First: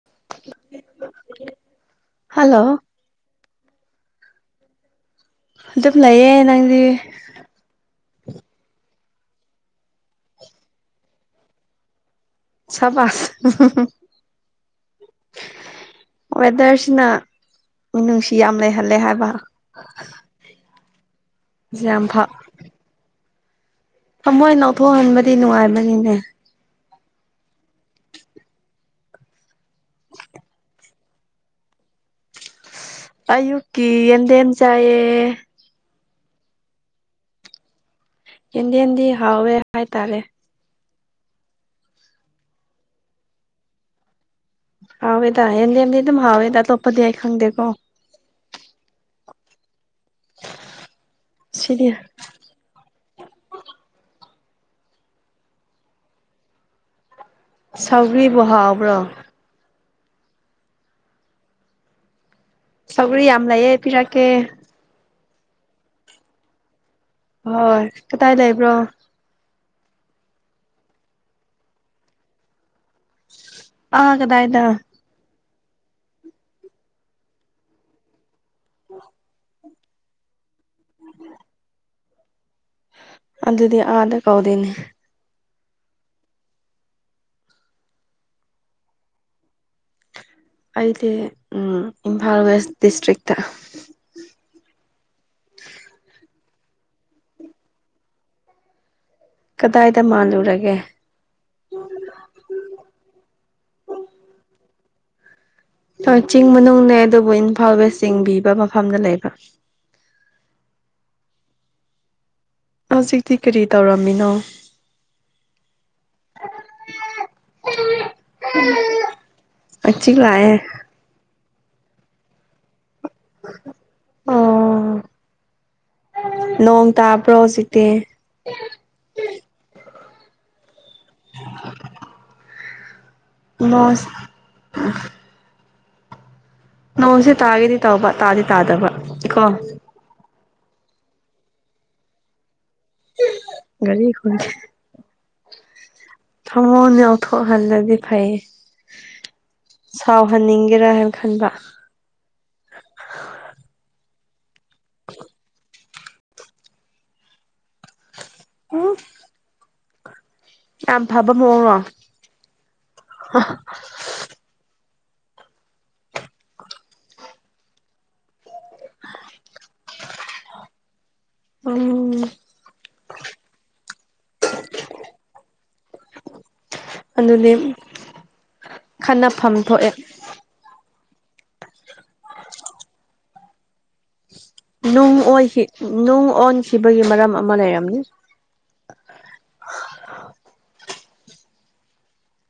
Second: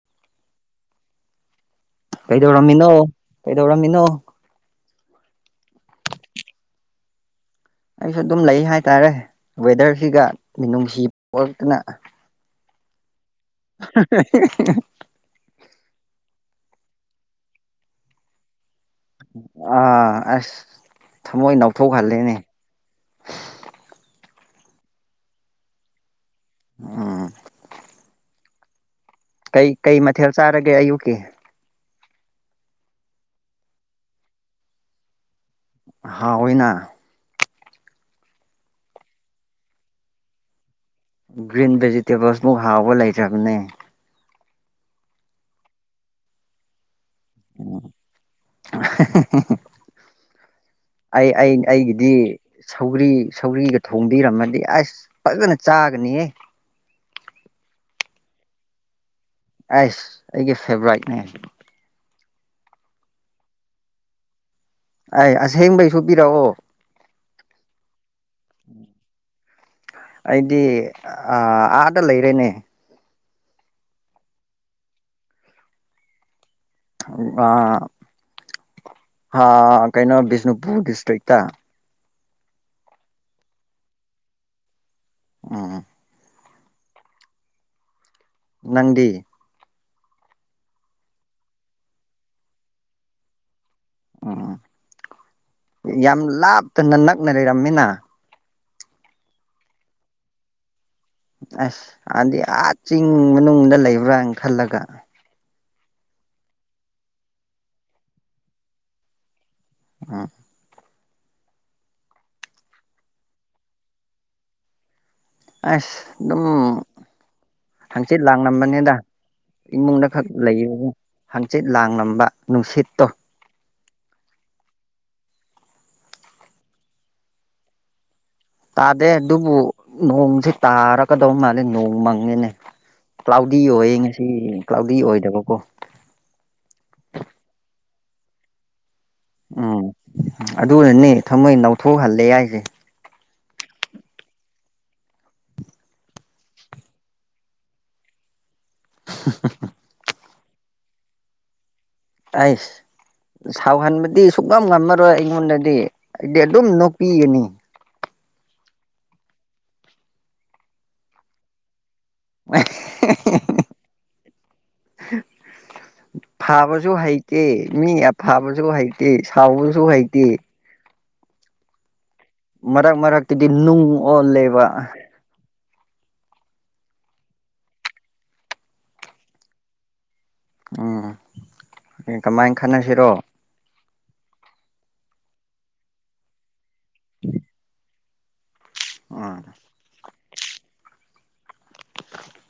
[unintelligible] ꯀꯩꯗꯧꯔꯝꯃꯤꯅꯣ ꯀꯩꯗꯧꯔꯝꯃꯤꯅꯣ ꯑꯗꯨꯝ ꯂꯩꯌꯦ ꯅꯪꯗꯤ ꯑꯩꯁꯨ ꯑꯗꯨꯝ ꯂꯩ ꯍꯥꯏꯇꯥꯔꯦ ꯋꯦꯗꯔꯁꯤꯒ ꯃꯤꯅꯨꯡꯁꯤ ꯄꯣꯔꯛꯇꯅ ꯁꯕꯥꯁ [unintelligible] ꯋꯦꯗꯔꯁꯤꯅ ꯃꯤꯅꯨꯡꯁꯤ ꯌꯥꯝ ꯂꯩꯍꯜꯂꯦ ꯍꯥꯏꯕ ꯑꯥ ꯑꯁ ꯊꯃꯣꯏ ꯌꯥꯝ ꯐ ꯅꯥꯎꯊꯣꯛꯍꯜꯂꯦꯅꯦ ꯊꯃꯣꯏ ꯅꯥꯊꯣꯛꯍꯟꯕꯗꯤ ꯅꯨꯡꯉꯥꯏꯕꯅꯤꯅꯦ ꯎꯝ ꯀꯩ ꯀꯩ ꯃꯊꯦꯜ ꯆꯥꯔꯒꯦ ꯑꯌꯨꯛꯀꯤ ꯑꯌꯨꯛꯀꯤ ꯌꯦꯟꯗꯦꯝ ꯆꯥꯏꯌꯦ ꯍꯥꯎꯅ ꯀꯦꯟꯗꯦꯜꯗꯤ ꯍꯥꯎꯋꯦ ꯍꯥꯏꯇꯥꯔꯦ ꯒ꯭ꯔꯤꯟ ꯚꯦꯖꯤꯇꯦꯕꯜꯁꯃꯨꯛ ꯍꯥꯎꯕ ꯂꯩꯇ꯭ꯔꯕꯅꯦ ꯍꯋꯦꯗ ꯍꯗꯤ ꯌꯦꯗꯤ ꯑꯗꯨꯝ ꯍꯋꯦꯗꯣ [inaudible] [inaudible] ꯑꯩ ꯑꯩ ꯁꯤꯗꯤ ꯑꯩꯒꯤꯗꯤ ꯁꯧꯒꯔꯤ ꯁꯧꯔꯤꯒ ꯊꯣꯡꯕꯤꯔꯝꯃꯗꯤ ꯑꯁ ꯐꯖꯅ ꯆꯥꯒꯅꯤꯍꯦ ꯁꯥꯎꯒ꯭ꯔꯤꯕꯨ ꯍꯥꯎꯕ꯭ꯔꯣ ꯑꯩꯁ ꯑꯩꯒꯤ ꯐꯦꯕꯔꯥꯏꯠꯅꯦ ꯁꯧꯒꯔꯤ ꯌꯥꯝ ꯂꯩꯌꯦ ꯄꯤꯔꯛꯀꯦ ꯑꯩ ꯑꯁꯦꯡꯕꯩꯁꯨ ꯄꯤꯔꯛꯑꯣ ꯍꯣꯏ ꯀꯗꯥꯏ ꯂꯩꯕ꯭ꯔꯣ ꯑꯩꯗꯤ ꯑ ꯑꯥꯗ ꯂꯩꯔꯦꯅꯦ ꯑꯥ ꯀꯗꯥꯥꯏꯗ ꯑꯥ ꯍꯥ ꯀꯩꯅꯣ ꯕꯤꯁꯅꯨꯄꯨꯔ ꯗꯤꯁꯇ꯭ꯔꯤꯛꯇ ꯑꯗꯨꯗꯤ ꯑꯥꯗ ꯀꯧꯗꯦꯅꯦ ꯎꯝ ꯅꯪꯗꯤ ꯑꯩꯗꯤ ꯏꯝꯐꯥꯜ ꯋꯦꯁ ꯗꯤꯁꯇ꯭ꯔꯤꯛꯇ ꯎꯝ ꯌꯥꯝ ꯂꯥꯞꯇꯅ ꯅꯛꯅ ꯂꯩꯔꯝꯃꯤꯅ ꯀꯗꯥꯏꯗ ꯃꯥꯜꯂꯨꯔꯒꯦ ꯑꯁ ꯑꯗꯤ ꯑꯥ ꯆꯤꯡ ꯃꯅꯨꯡꯗ ꯂꯩꯕ꯭ꯔꯥꯅ ꯈꯜꯂꯒ ꯍꯣꯏ ꯆꯤꯡ ꯃꯅꯨꯡꯅꯦ ꯑꯗꯨꯕꯨ ꯏꯝꯐꯥꯜ ꯋꯦꯁ ꯆꯤꯡꯕꯤꯕ ꯃꯐꯝꯗ ꯂꯩꯕ ꯎꯝ ꯍꯧꯖꯤꯛꯇꯤ ꯀꯔꯤ ꯇꯧꯔꯝꯃꯤꯅꯣ ꯑꯁ ꯑꯗꯨꯝ ꯊꯥꯡꯆꯤꯠ ꯂꯥꯡꯂꯝꯝꯕꯅꯤꯗ ꯏꯃꯨꯡꯗ ꯍꯪꯆꯤꯛ ꯈꯛ ꯂꯥꯛꯑꯦ ꯂꯩꯌꯦ ꯍꯪꯆꯤꯠ ꯂꯥꯡꯂꯝꯕ ꯅꯨꯡꯁꯤꯠꯇꯣ ꯑꯣ ꯅꯣꯡ ꯇꯥꯕ꯭ꯔꯣ ꯍꯧꯖꯤꯛꯇꯤ ꯇꯥꯗꯦ ꯑꯗꯨꯕꯨ ꯅꯣꯡꯁꯦ ꯇꯥꯔꯀꯗꯧ ꯃꯥꯜꯂꯦ ꯅꯣꯡ ꯃꯪꯉꯤꯅꯦ ꯀ꯭ꯂꯥꯎꯗꯤ ꯑꯣꯏꯌꯦ ꯅꯣꯡꯁ ꯉꯁꯤ ꯀ꯭ꯂꯥꯎꯗꯤ ꯑꯣꯏꯗꯕꯀꯣ ꯅꯣꯡꯁꯦ ꯇꯥꯒꯦꯗꯤ ꯇꯧꯕ ꯇꯥꯗꯤ ꯇꯥꯗꯕ ꯀꯣ ꯎꯝ ꯑꯗꯨꯅꯅꯦ ꯊꯃꯣꯏ ꯅꯧꯊꯣꯛꯍꯜꯂꯦ ꯍꯥꯏꯏꯁꯦ ꯒꯥꯔꯤ ꯈꯦ ꯊꯃꯣꯅꯤꯊꯣꯛ ꯍꯜꯂꯗꯤ ꯐꯥꯏꯌꯦ [inaudible] ꯁꯥꯎꯍꯟꯅꯤꯡꯒꯦꯔꯥ ꯍꯥꯏꯅ ꯈꯟꯕ ꯑꯩꯁ ꯁꯥꯎꯍꯟꯕꯗꯤ ꯁꯨꯅꯝ ꯉꯝꯃꯔꯣꯏ ꯑꯩꯉꯣꯟꯗꯗꯤ ꯑꯩꯗꯤ ꯑꯗꯨꯝ ꯅꯣꯛꯄꯤꯒꯅꯤ ꯎ ꯌꯥꯝ ꯐꯕ ꯃꯑꯣꯡꯔꯣ [inaudible] ꯐꯥꯕꯁꯨ ꯍꯩꯇꯦ ꯃꯤ ꯐꯕꯁꯨ ꯍꯩꯇꯦ ꯁꯥꯎꯕꯁꯨ ꯍꯩꯇꯦ ꯎꯝ ꯃꯔꯛ ꯃꯔꯛꯇꯨꯗꯤ ꯅꯨꯡ ꯑꯣꯜꯂꯦꯕ ꯑꯗꯨꯗꯤ ꯈꯟꯅꯐꯝ ꯊꯣꯛꯑꯦ ꯎꯝ ꯀꯃꯥꯏꯅ ꯈꯟꯅꯁꯤꯔꯣ ꯅꯨꯡ ꯑꯣꯈꯤ ꯅꯨꯡ ꯑꯣꯟꯈꯤꯕꯒꯤ ꯃꯔꯝ ꯑꯃ ꯂꯩꯔꯝꯅꯤ ꯑ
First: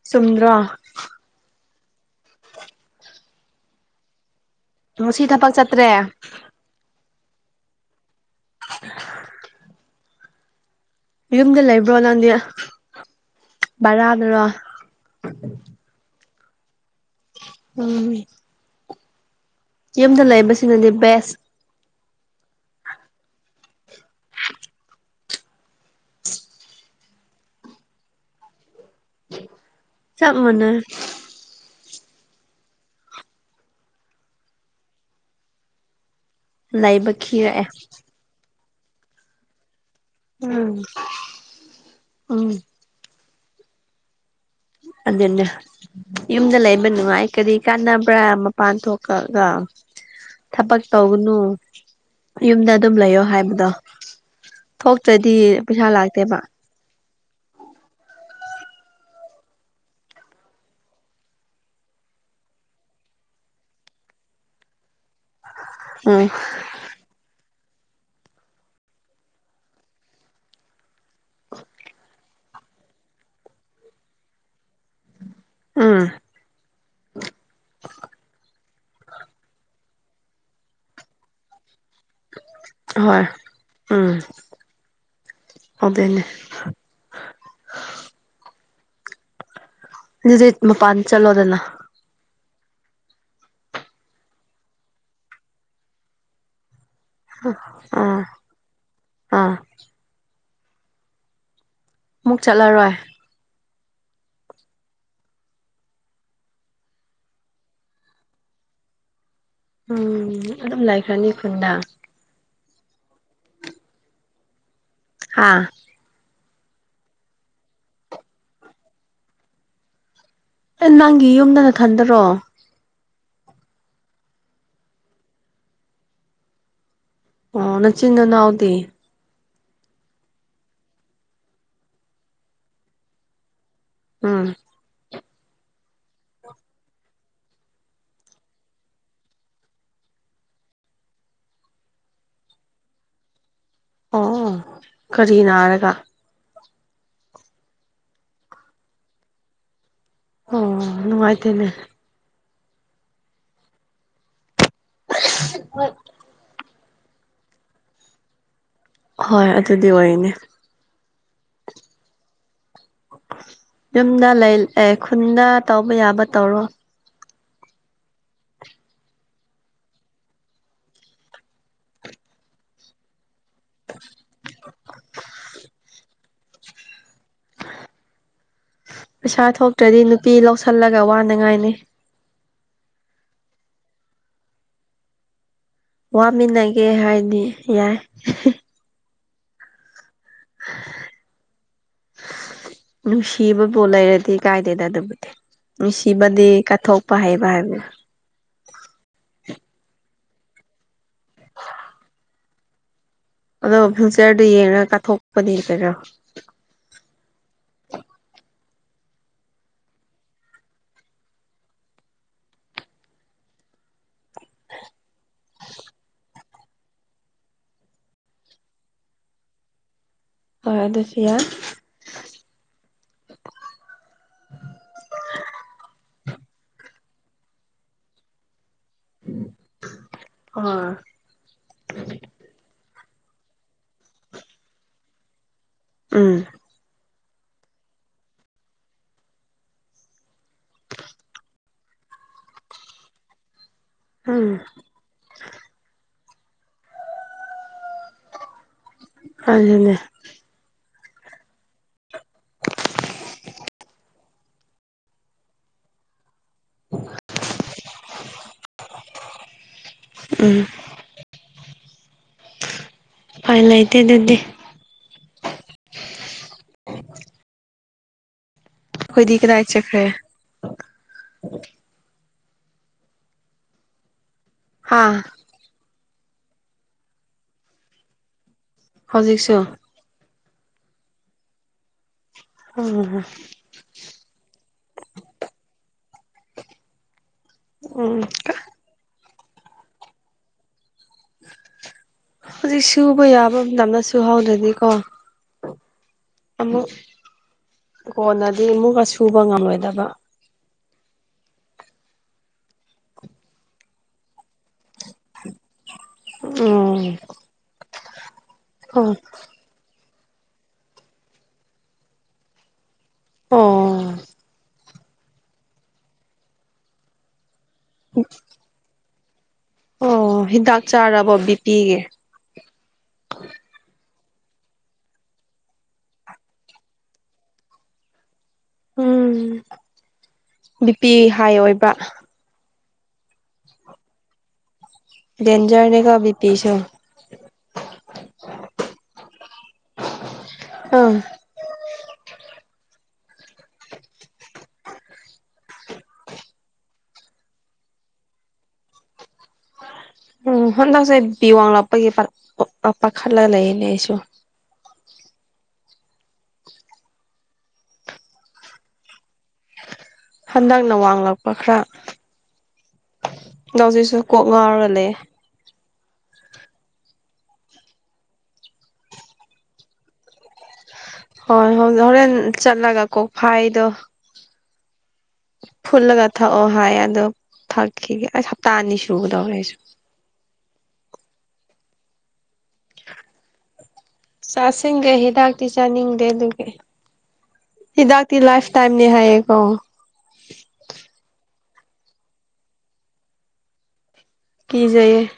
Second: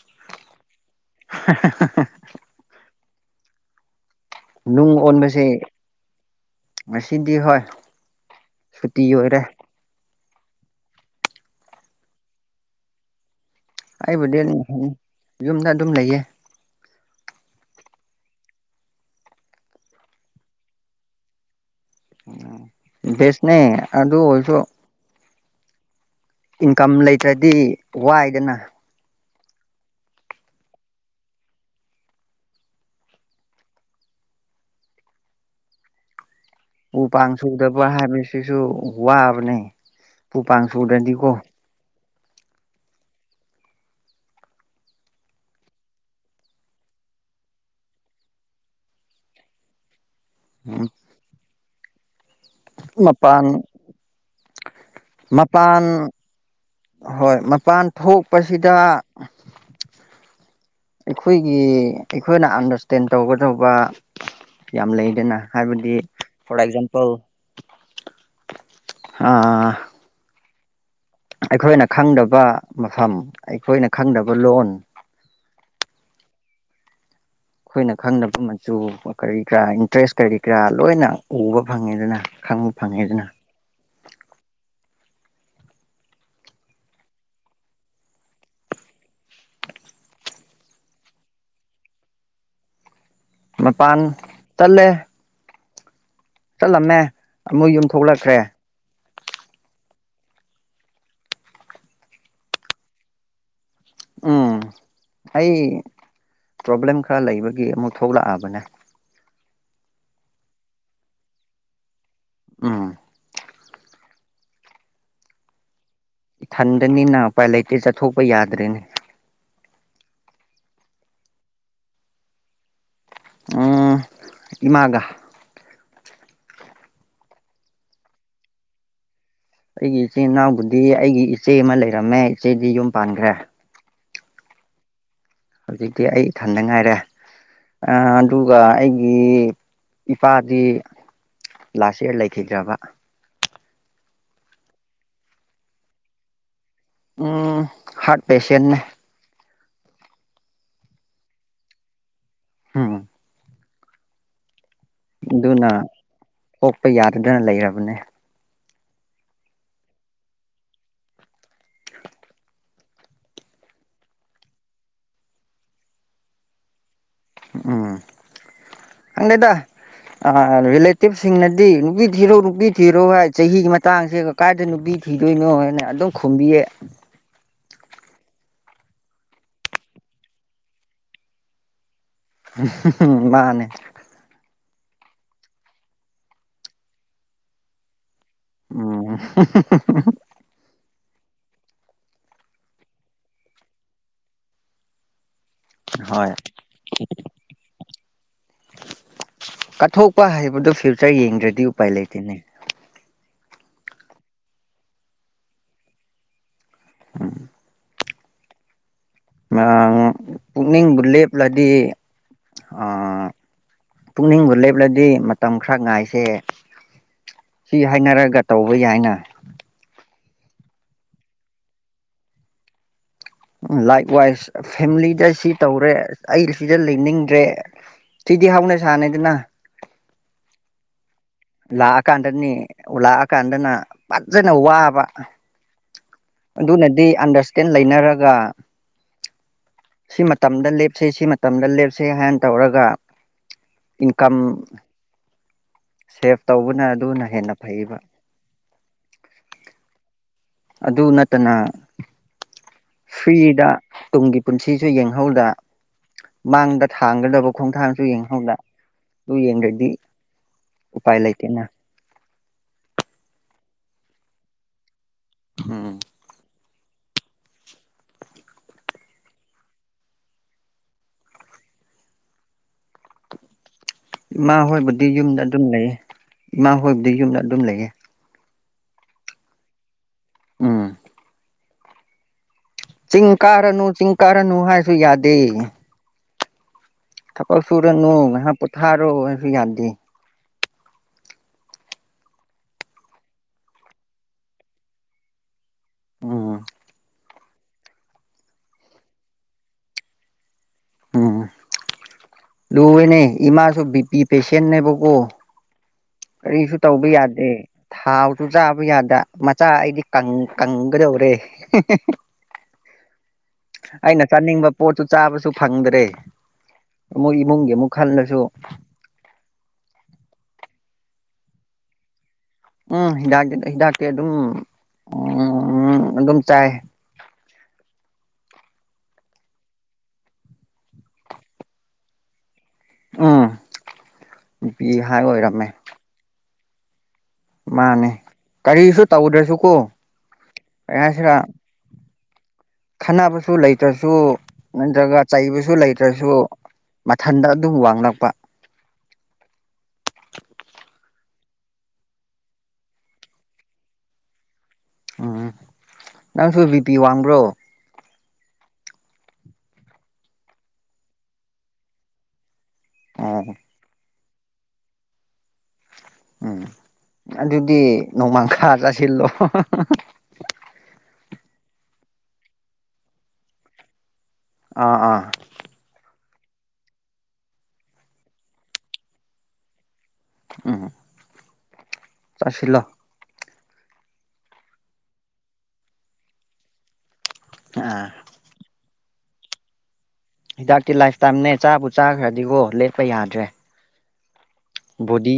ꯁꯨꯗ꯭ꯔ ꯍ ꯅꯨꯡ ꯉꯁꯤ ꯑꯣꯟꯕꯁꯦ ꯊꯕꯛ ꯆꯠꯇ꯭ꯔꯦ ꯉꯁꯤꯗꯤ ꯍꯣꯏ ꯁꯨꯇꯤ ꯑꯣꯏꯔꯦ ꯌꯨꯝꯗ ꯂꯩꯕ꯭ꯔꯣ ꯂꯥꯟꯗꯤꯌꯥ ꯑꯩꯕꯨꯗꯤ ꯑꯗꯨꯝ ꯌꯨꯝꯗ ꯑꯗꯨꯝ ꯂꯩꯌꯦ ꯎ ꯌꯨꯝꯗ ꯂꯩꯕꯁꯤꯅꯗꯤ ꯕꯦꯁ ꯎ ꯕꯦꯁꯅꯦ ꯑꯗꯨ ꯑꯣꯏꯁꯨ ꯏꯟꯀꯝ ꯂꯩꯇ꯭ꯔꯗꯤ ꯋꯥꯏꯗꯅ ꯆꯞ ꯃꯅꯦ ꯎ ꯂꯩꯕ ꯄꯥꯡ ꯈꯤꯔꯛꯑꯦ ꯁꯧꯗꯕ ꯍꯥꯏꯕꯁꯤꯁꯨ ꯋꯥꯕꯅꯤ ꯎꯝ ꯎꯝ ꯑꯗꯨꯗꯅꯦ ꯌꯨꯝꯗ ꯂꯩꯕ ꯅꯨꯡꯉꯥꯏ ꯀꯔꯤ ꯀꯥꯟꯅꯕ꯭ꯔꯥ ꯃꯄꯥꯟ ꯊꯣꯛꯀꯒ ꯊꯕꯛ ꯇꯧꯅꯨ ꯌꯨꯝꯗ ꯑꯗꯨꯝ ꯂꯩꯌꯣ ꯃꯄꯥꯟ ꯍꯥꯏꯕꯗꯣ ꯊꯣꯛꯇ꯭ꯔꯗꯤ ꯃꯄꯥꯟ ꯄꯩꯁꯥ ꯂꯥꯛꯇꯦꯕ ꯍꯣꯏ ꯃꯄꯥꯟ ꯊꯣꯛꯄꯁꯤꯗ ꯑꯩꯈꯣꯏꯒꯤ ꯑꯩꯈꯣꯏꯅ ꯑꯟꯗꯔꯁꯇꯦꯟ ꯇꯧꯒꯗꯧꯕ ꯌꯥꯝ ꯂꯩꯗꯅ ꯍꯥꯏꯕꯗꯤ ꯎꯝ ꯐꯣꯔ ꯑꯦꯛꯖꯥꯝꯄꯜ ꯑꯩꯈꯣꯏꯅ ꯈꯪꯗꯕ ꯃꯐꯝ ꯑꯩꯈꯣꯏꯅ ꯈꯪꯗꯕ ꯂꯣꯟ ꯎꯝ ꯑꯩꯈꯣꯏꯅ ꯈꯪꯅꯕ ꯃꯆꯨ ꯀꯔꯤ ꯀꯔꯥ ꯏꯟꯇꯔꯦꯁ ꯀꯔꯤ ꯀꯔꯥ ꯂꯣꯏꯅ ꯎꯕ ꯐꯪꯉꯦ ꯑꯗꯨꯅ ꯍꯣꯏ ꯎꯝ ꯑꯣꯅꯦ ꯑꯗꯨꯗꯤ ꯃꯄꯥꯟ ꯆꯠꯂꯣꯗꯅ ꯃꯄꯥꯟ ꯇꯜꯂꯦ ꯆꯠꯂꯝꯃꯦ ꯃꯣꯏ ꯌꯨꯝ ꯑꯥ ꯊꯣꯛꯂꯛꯈ꯭ꯔꯦ ꯑꯥ ꯃꯨꯛ ꯆꯠꯂꯔꯣꯏ ꯎꯝ ꯑꯩ ꯄ꯭ꯔꯣꯕ꯭ꯂꯦꯝ ꯈꯔ ꯂꯩꯕꯒꯤ ꯑꯃꯨꯛ ꯊꯣꯛꯂꯛꯑꯕꯅꯦ ꯎꯝ ꯑꯗꯨꯝ ꯂꯩꯈ꯭ꯔꯅꯤ ꯈꯨꯟꯗ ꯎꯝ ꯍꯥꯥ ꯏꯊꯟꯗꯅꯤꯅ ꯄꯥꯏ ꯂꯩꯇꯦ ꯆꯠꯊꯣꯛꯄ ꯌꯥꯗ꯭ꯔꯦꯅꯦ ꯑꯦ ꯅꯪꯒꯤ ꯌꯨꯝꯗꯅ ꯈꯟꯗꯔꯣ ꯎ ꯏꯃꯥꯒ ꯑꯣ ꯅꯆꯤꯟ ꯅꯅꯥꯎꯗꯤ ꯑꯩꯒꯤ ꯏꯆꯤꯟꯜ ꯏꯅꯥꯎꯕꯨꯗꯤ ꯑꯩꯒꯤ ꯏꯆꯦ ꯑꯃ ꯂꯩꯔꯝꯃꯦ ꯏꯆꯦꯗꯤ ꯌꯨꯝ ꯄꯥꯟꯈ꯭ꯔꯦ ꯎꯝ ꯍꯧꯖꯤꯛꯇꯤ ꯑꯩ ꯏꯊꯟꯗ ꯉꯥꯏꯔꯦ ꯑꯗꯨꯒ ꯑꯩꯒꯤ ꯏꯄꯥꯗꯤ ꯂꯥꯁ ꯏꯌꯔ ꯂꯩꯈꯤꯗ꯭ꯔꯥꯕ ꯑꯣ ꯀꯔꯤ ꯅꯥꯔꯒ ꯎꯝ ꯍꯥꯔꯠ ꯄꯦꯁꯦꯟꯅꯦ ꯑꯣ ꯅꯨꯡꯉꯥꯏꯇꯦꯅꯦ ꯎꯝ ꯑꯗꯨꯅ ꯄꯣꯛꯄ ꯌꯥꯗꯗꯅ ꯂꯩꯔꯕꯅꯦ ꯍꯣꯏ ꯑꯗꯨꯗꯤ ꯑꯣꯏꯅꯤ ꯌꯨꯝꯗ ꯂꯩ ꯑꯦ ꯈꯨꯟꯗ ꯇꯧꯕ ꯌꯥꯕ ꯇꯧꯔꯣ ꯎꯝ ꯈꯪꯗꯦꯗ ꯔꯤꯂꯦꯇꯤꯚꯁꯤꯡꯅꯗꯤ ꯅꯨꯄꯤ ꯊꯤꯔꯣ ꯅꯨꯄꯤ ꯊꯤꯔꯣ ꯍꯥꯏ ꯆꯍꯤꯒꯤ ꯃꯇꯥꯡꯁꯦ ꯀ ꯀꯥꯏꯗ ꯅꯨꯄꯤ ꯊꯤꯗꯣꯏꯅꯣ ꯍꯥꯏꯅ ꯑꯗꯨꯝ ꯈꯨꯝꯕꯤꯌꯦ ꯄꯩꯁꯥ ꯊꯣꯛꯇ꯭ꯔꯗꯤ ꯅꯨꯄꯤ ꯂꯧꯁꯤꯜꯂꯒ ꯋꯥꯅꯉꯥꯏꯅꯤ ꯃꯥꯅꯦ ꯋꯥꯃꯤꯟꯅꯒꯦ ꯍꯥꯏꯗꯤ ꯌꯥꯏ ꯎꯝ [inaudible] ꯅꯨꯡꯁꯤꯕꯕꯨ ꯂꯩꯔꯗꯤ ꯀꯥꯏꯗꯦꯗ ꯑꯗꯨꯕꯨꯗꯤ ꯍꯣꯏ ꯅꯨꯡꯁꯤꯕꯗꯤ ꯀꯠꯊꯣꯛꯄ ꯍꯩꯕ ꯍꯥꯏꯕꯅꯦ ꯀꯠꯊꯣꯛꯄ ꯍꯥꯏꯕꯗꯨꯣ ꯐ꯭ꯌꯨꯆꯔ ꯌꯦꯡꯗ꯭ꯔꯗꯤ ꯎꯄꯥꯏ ꯂꯩꯇꯦꯅꯦ ꯑꯗꯣ ꯐ꯭ꯌꯨꯆꯔꯗꯨ ꯌꯦꯡꯉꯒ ꯀꯥꯊꯣꯛꯄꯅꯦ ꯀꯩꯗꯔꯣ ꯎꯝ ꯄꯨꯛꯅꯤꯡꯕꯨ ꯂꯦꯞꯂꯗꯤ ꯄꯨꯛꯅꯤꯡꯕꯨ ꯂꯦꯞꯂꯗꯤ ꯃꯇꯝ ꯈꯔ ꯉꯥꯏꯁꯦ ꯁꯤ ꯍꯥꯏꯅꯔꯒ ꯇꯧꯕ ꯌꯥꯏꯅ ꯍꯣꯏ ꯑꯗꯨꯁꯨ ꯌꯥ ꯂꯥꯏꯛ ꯋꯥꯏꯁ ꯐꯦꯃꯤꯂꯤꯗ ꯁꯤ ꯇꯧꯔꯦ ꯑꯩ ꯁꯤꯗ ꯂꯩꯅꯤꯡꯗ꯭ꯔꯦ ꯁꯤꯗꯤ ꯍꯥꯎꯅ ꯁꯥꯟꯅꯦꯗꯅ ꯑꯣ ꯂꯥꯛꯑꯀꯥꯟꯗꯅꯤ ꯂꯥꯛꯑꯀꯥꯟꯗꯅ ꯐꯖꯅ ꯋꯥꯕ ꯎꯝ ꯑꯗꯨꯅꯗꯤ ꯑꯟꯗꯔꯁꯇꯦꯟ ꯂꯩꯅꯔꯒ ꯁꯤ ꯃꯇꯝꯗ ꯂꯦꯞꯁꯦ ꯁꯤ ꯃꯇꯝꯗ ꯂꯦꯞꯁꯦ ꯍꯥꯏꯅ ꯇꯧꯔꯒ ꯏꯟꯀꯝ ꯎꯝ ꯁꯦꯞ ꯇꯧꯕꯅ ꯑꯗꯨꯅ ꯍꯦꯟꯅ ꯐꯩꯕ ꯑꯗꯨꯅꯦ ꯑꯗꯨ ꯅꯠꯇꯅ ꯐ꯭ꯔꯤꯗ ꯇꯨꯡꯒꯤ ꯄꯨꯟꯁꯤꯁꯨ ꯌꯦꯡꯍꯧꯗ ꯃꯥꯡꯗ ꯊꯥꯡꯒꯗꯕ ꯈꯣꯡꯊꯥꯡꯁꯨ ꯌꯦꯡꯍꯧꯗ ꯑꯗꯨ ꯌꯦꯡꯗ꯭ꯔꯗꯤ ꯎꯝ ꯎꯄꯥꯏ ꯂꯩꯥꯏꯇꯦꯅ ꯎꯄꯥꯏ ꯂꯩꯇꯦ ꯑꯗꯨꯗꯤ ꯎꯝ ꯑꯩꯈꯣꯏꯗꯤ ꯀꯗꯥꯥꯏ ꯆꯠꯈꯔ‌ꯦ ꯏꯃꯥ ꯍꯣꯏꯕꯨꯗꯤ ꯍꯥ ꯌꯨꯝꯗ ꯑꯗꯨꯝ ꯂꯩꯌꯦ ꯏꯃꯥ ꯍꯣꯏꯕꯨꯗꯤ ꯌꯨꯝꯗ ꯑꯗꯨꯝ ꯂꯩꯌꯦ ꯍꯧꯖꯤꯛꯁꯨ ꯎꯝ ꯎꯝ ꯆꯤꯡ ꯀꯥꯔꯅꯨ ꯆꯤꯡ ꯀꯥꯔꯅꯨ ꯍꯥꯏꯁꯨ ꯌꯥꯗꯦ ꯊꯕꯛ ꯁꯨꯔꯅꯨ ꯎꯝ ꯉꯥꯏꯍꯥꯛ ꯄꯣꯊꯥꯔꯣ ꯍꯥꯏꯁꯨ ꯌꯥꯗꯦ ꯍꯧꯖꯤꯛ ꯁꯨꯕ ꯌꯥꯕ ꯃꯇꯝꯗ ꯁꯨꯍꯥꯎꯗ꯭ꯔꯗꯤꯀꯣ ꯎꯝ ꯑꯃꯨꯛ ꯀꯣꯟꯅꯗꯤ ꯑꯃꯨꯛꯀ ꯁꯨꯕ ꯉꯝꯂꯣꯏꯗꯕ ꯎꯝ ꯂꯨꯏꯦꯅꯦ ꯏꯃꯥꯁꯨ ꯕꯤ ꯄꯤ ꯄꯦꯁꯦꯟꯅꯦꯕꯀꯣ ꯀꯔꯤꯁꯨ ꯇꯧꯕ ꯎꯝ ꯌꯥꯗꯦ ꯊꯥꯎꯁꯨ ꯆꯥꯕ ꯑꯣ ꯌꯥꯗ ꯃꯆꯥ ꯑꯩꯗꯤ ꯀꯪ ꯀꯪꯒꯗꯧꯔꯦ ꯑꫭ ꯑꯩꯅ ꯆꯥꯅꯤꯡꯕ ꯄꯣꯠꯇꯨ ꯆꯥꯕꯁꯨ ꯐꯪꯗ꯭ꯔꯦ ꯃꫭꯏ ꯏꯃꯨꯡꯒꯤ ꯑꯃꯨꯛ ꯈꯜꯂꯁꯨ ꯑꯣ ꯍꯤꯗꯥꯛ ꯆꯥꯔꯕꯣ ꯕꯤꯄꯤꯒꯤ ꯎꯝ ꯍꯤꯗꯥꯛꯇꯤ ꯍꯤꯗꯥꯛꯇꯤ ꯑꯗꯨꯝ ꯎꯝ ꯑꯗꯨꯝ ꯆꯥꯏ ꯎꯝ ꯕꯤꯄꯤ ꯍꯥꯏ ꯑꯣꯏꯕ ꯎꯝ ꯅꯨꯄꯤ ꯍꯥꯏ ꯑꯣꯏꯔꯝꯃꯦ ꯗ‌ꯦꯟꯖꯥꯔꯅꯦꯀꫭ ꯕꯤꯄꯤꯁꯨ ꯃꯥꯅꯦ ꯀꯔꯤꯁꯨ ꯇꯧꯗ꯭ꯔꯁꯨꯀꯣ ꯀꯔꯤ ꯑꯥ ꯍꯥꯏꯁꯤꯔ ꯈꯠꯅꯕꯁꯨ ꯂꯩꯇ꯭ꯔꯁꯨ ꯅꯠꯇ꯭ꯔꯒ ꯆꯩꯕꯁꯨ ꯂꯩꯇ꯭ꯔꯁꯨ ꯃꯊꯟꯗ ꯑꯗꯨꯝ ꯋꯥꯡꯂꯛꯄ ꯎꯝ ꯍꯟꯗꯛꯁꯦ ꯕꯤꯄꯤ ꯋꯥꯡꯂꯥꯛꯄꯒꯤ ꯄꯥꯈꯠꯂꯒ ꯂꯩꯌ‌ꯦꯅ‌ꯦ ꯑꯩꯁꯨ ꯎꯝ ꯅꯪꯁꯨ ꯕꯤ ꯄꯤ ꯋꯥꯡꯕ꯭ꯔꯣ ꯍꯟꯗꯛꯅ ꯋꯥꯡꯂꯛꯄ ꯈꯔ ꯑꫭ ꯑꯗꫭ ꯍꯧꯖꯤꯛꯁꯨ ꯀꯣꯛ ꯉꯥꯎꯔꯒ‌ꯂꯩꯌ‌ꯦ ꯎꯝ ꯑꯗꯨꯗꯤ ꯅꯣꯡꯃꯥꯡꯈꯥ ꯆꯥꯁꯤꯜꯂꯣ ꯍꯣꯏ ꯍꯣꯔꯦꯟ ꯆꯠꯂꯒ ꯀꯣꯛ ꯐꯥꯏꯗꯣ ꯑꯥ ꯑꯥ ꯐꯨꯜꯂꯒ ꯊꯛꯑꯣ ꯍꯥꯏ ꯑꯗꯣ ꯊꯛꯈꯤꯒꯦ ꯑꯁ ꯍꯞꯇꯥ ꯑꯅꯤ ꯁꯨꯒꯗꯧꯔꯦ ꯑꯩꯁꯨ ꯎꯝ ꯆꯁꯤꯜꯂꯣ ꯆꯥꯁꯤꯟꯒꯦ ꯍꯤꯗꯥꯛꯇꯤ ꯆꯥꯅꯤꯡꯗꯦ ꯑꯗꯨꯒꯒꯤ ꯑꯥ ꯍꯤꯗꯥꯛ ꯇꯤ ꯂꯥꯏꯐ ꯇꯥꯏꯝꯅꯤ ꯍꯥꯏꯌꯦꯀꯣ ꯍꯤꯗꯥꯛꯇꯤ ꯂꯥꯏꯐꯇꯥꯏꯝꯅꯦ ꯆꯥꯕꯨ ꯆꯥꯈ꯭ꯔꯗꯤꯀꯣ ꯂꯦꯞꯄ ꯌꯥꯗ꯭ꯔꯦ ꯀꯤꯖꯩꯌꯦ ꯕꯣꯗꯤ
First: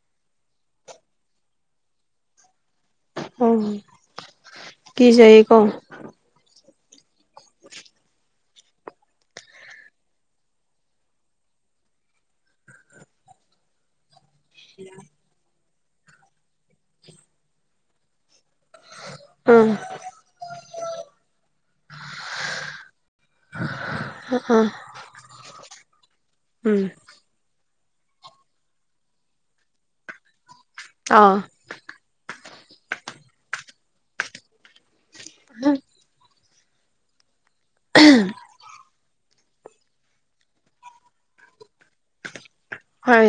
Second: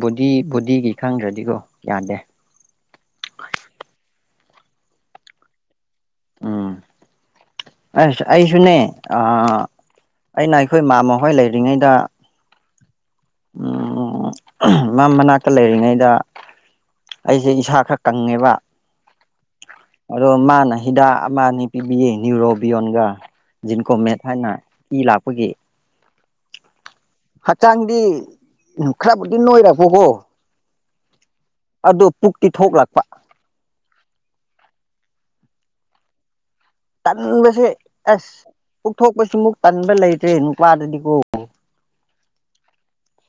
ꯕꯣꯗꯤ ꯕꯣꯗꯤꯒꯤ ꯈꯪꯗ꯭ꯔꯗꯤꯀꯣ ꯌꯥꯗꯦ ꯎꯝ ꯀꯤꯖꯩꯌꯦꯀꯣ ꯎꯝ ꯑꯁ ꯑꯩꯁꯨꯅꯦ ꯑꯥ ꯑꯩꯅ ꯑꯩꯈꯣꯏ ꯃꯥꯃ ꯍꯣꯏ ꯂꯩꯔꯤꯉꯩꯗ ꯎꯝ ꯃ ꯃꯅꯛ ꯇ ꯂꯩꯔꯤꯉꯩꯗ ꯑꯩꯁꯦ ꯏꯁꯥ ꯈꯔ ꯀꯪꯉꯦꯕ ꯎꯝ ꯑꯗꯣ ꯃꯥꯅ ꯍꯤꯗꯥꯛ ꯑꯃ ꯑꯅꯤ ꯄꯤꯕꯤꯌꯦ ꯅꯨꯔꯣꯕꯤꯌꯣꯟꯒ ꯖꯤꯟꯀꯣꯃꯦꯠ ꯍꯥꯏꯅ ꯑꯥ ꯏ ꯂꯥꯛꯄꯒꯤ ꯎꯝ ꯍꯛꯆꯥꯡꯗꯤ ꯈꯔꯕꯨꯗꯤ ꯅꯣꯏꯔꯕꯀꯣ ꯑꯥ ꯑꯗꯨ ꯄꯨꯛꯇꯤ ꯊꯣꯛꯂꯛꯄ ꯍꯥ ꯇꯟꯕꯁꯦ ꯑꯁ ꯄꯨꯛꯊꯣꯛꯄꯁꯤꯃꯨꯛ ꯇꯟꯕ ꯂꯩꯇ꯭ꯔꯦ ꯅꯨꯄꯥꯗꯗꯤꯀꯣ ꯍꯣꯏ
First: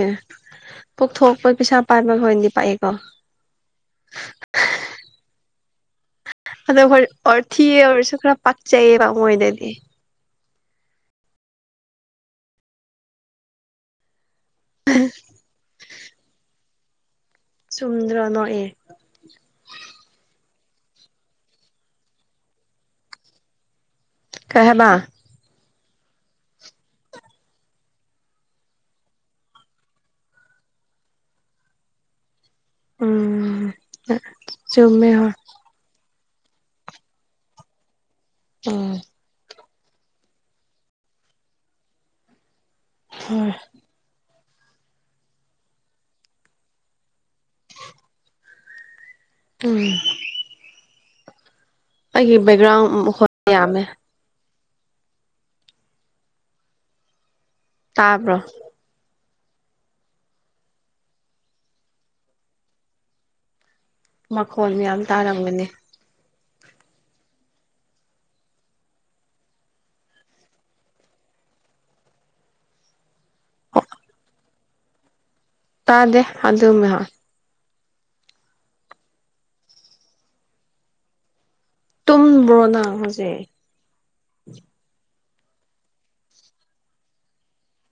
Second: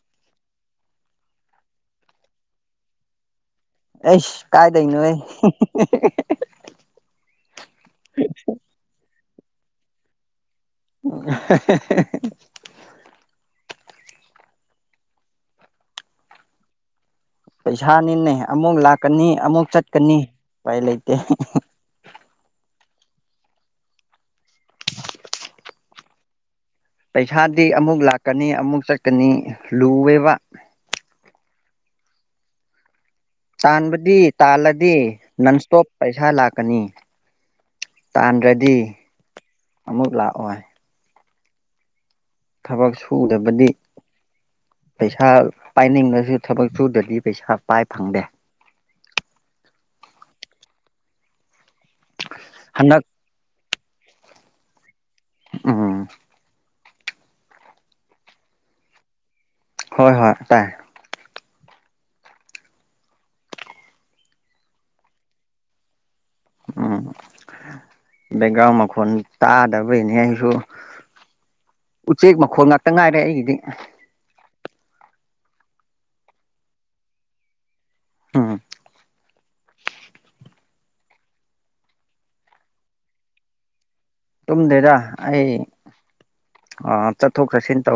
ꯄꯨꯣꯛꯊꯣꯛꯄ ꯄꯩꯁꯥ ꯄꯥꯟꯕꯥꯏ ꯍ ꯑꯣꯏꯅꯗꯤ ꯄꯥꯛꯑꯦꯀꯣ ꯑꯦꯁ ꯀꯥꯏꯗꯩꯅꯣꯍꯦ ꯑꯗꯣ ꯑꯣꯔꯊꯤꯔꯁꯨ ꯈꯔ ꯄꯥꯛ ꯆꯥꯏꯌꯦꯕ ꯃꯣꯏꯗꯗꯤ [inaudible] ꯍ [unintelligible] ꯆꯨꯝꯗ꯭ꯔꯣ ꯄꯩꯁꯥꯅꯤꯅꯦ ꯅꯣꯛꯑꯦ ꯑꯃꯨꯛ ꯂꯥꯛꯀꯅꯤ ꯑꯃꯨꯛ ꯆꯠꯀꯅꯤ ꯎꯄꯥꯏ ꯂꯩꯇꯦ ꯀꯩꯍꯥꯏꯕ [inaudible] ꯄꯩꯁꯥꯗꯤ ꯑꯃꯨꯛ ꯂꯥꯛꯀꯅꯤ ꯑꯃꯨꯛ ꯆꯠꯀꯅꯤ ꯂꯨꯋꯦꯕ ꯎꯝ ꯇꯟꯕꯗꯤ ꯇꯥꯜꯂꯗꯤ ꯆꯨꯝꯃꯦ ꯍꯣꯏ ꯅꯟꯁꯇꯣꯞ ꯄꯩꯁꯥ ꯂꯥꯛꯀꯅꯤ ꯇꯥꯟꯗ꯭ꯔꯗꯤ ꯎꯝ ꯑꯃꯨꯛ ꯂꯥꯛꯑꯣꯏ ꯊꯕꯛ ꯍꯣꯏ ꯁꯨꯗꯕꯗꯤ ꯄꯩꯁꯥ ꯄꯥꯏꯅꯤꯡꯕꯁꯨ ꯊꯕꯛ ꯁꯨꯗ꯭ꯔꯗꯤ ꯄꯩꯁꯥ ꯄꯥꯏ ꯐꯪꯗꯦ ꯎꯝ ꯑꯩꯒꯤ ꯕꯦꯛꯒ꯭ꯔꯥꯎꯟ ꯍꯟꯗꯛ ꯃꯈꯣꯏ ꯌꯥꯝꯃꯦ ꯎꯝ ꯇꯥꯕ꯭ꯔꯣ ꯍꯣꯏ ꯍꯣꯏ ꯇꯥꯏ ꯃꯈꯣꯜ ꯃꯌꯥꯝ ꯇꯥꯔꯝꯒꯅꯤ ꯎꯝ ꯕꯦꯡꯒ ꯃꯈꯣꯟ ꯇꯥꯗꯕꯩꯅꯦ ꯑꯩꯁꯨ ꯎꯆꯦꯛ ꯃꯈꯣꯟꯜ ꯉꯥꯛꯇ ꯉꯥꯏꯔꯦ ꯑꯩꯒꯤꯗꯤ ꯇꯥꯗꯦ ꯑꯗꯨꯅ ꯎꯝ ꯇꯨꯝꯕ꯭ꯔꯣ ꯅꯪ ꯍꯧꯖꯤꯛ ꯇꯨꯝꯗꯦꯗ ꯑꯩ ꯆꯠꯊꯣꯛ ꯆꯠꯁꯤꯟ ꯇꯧꯔ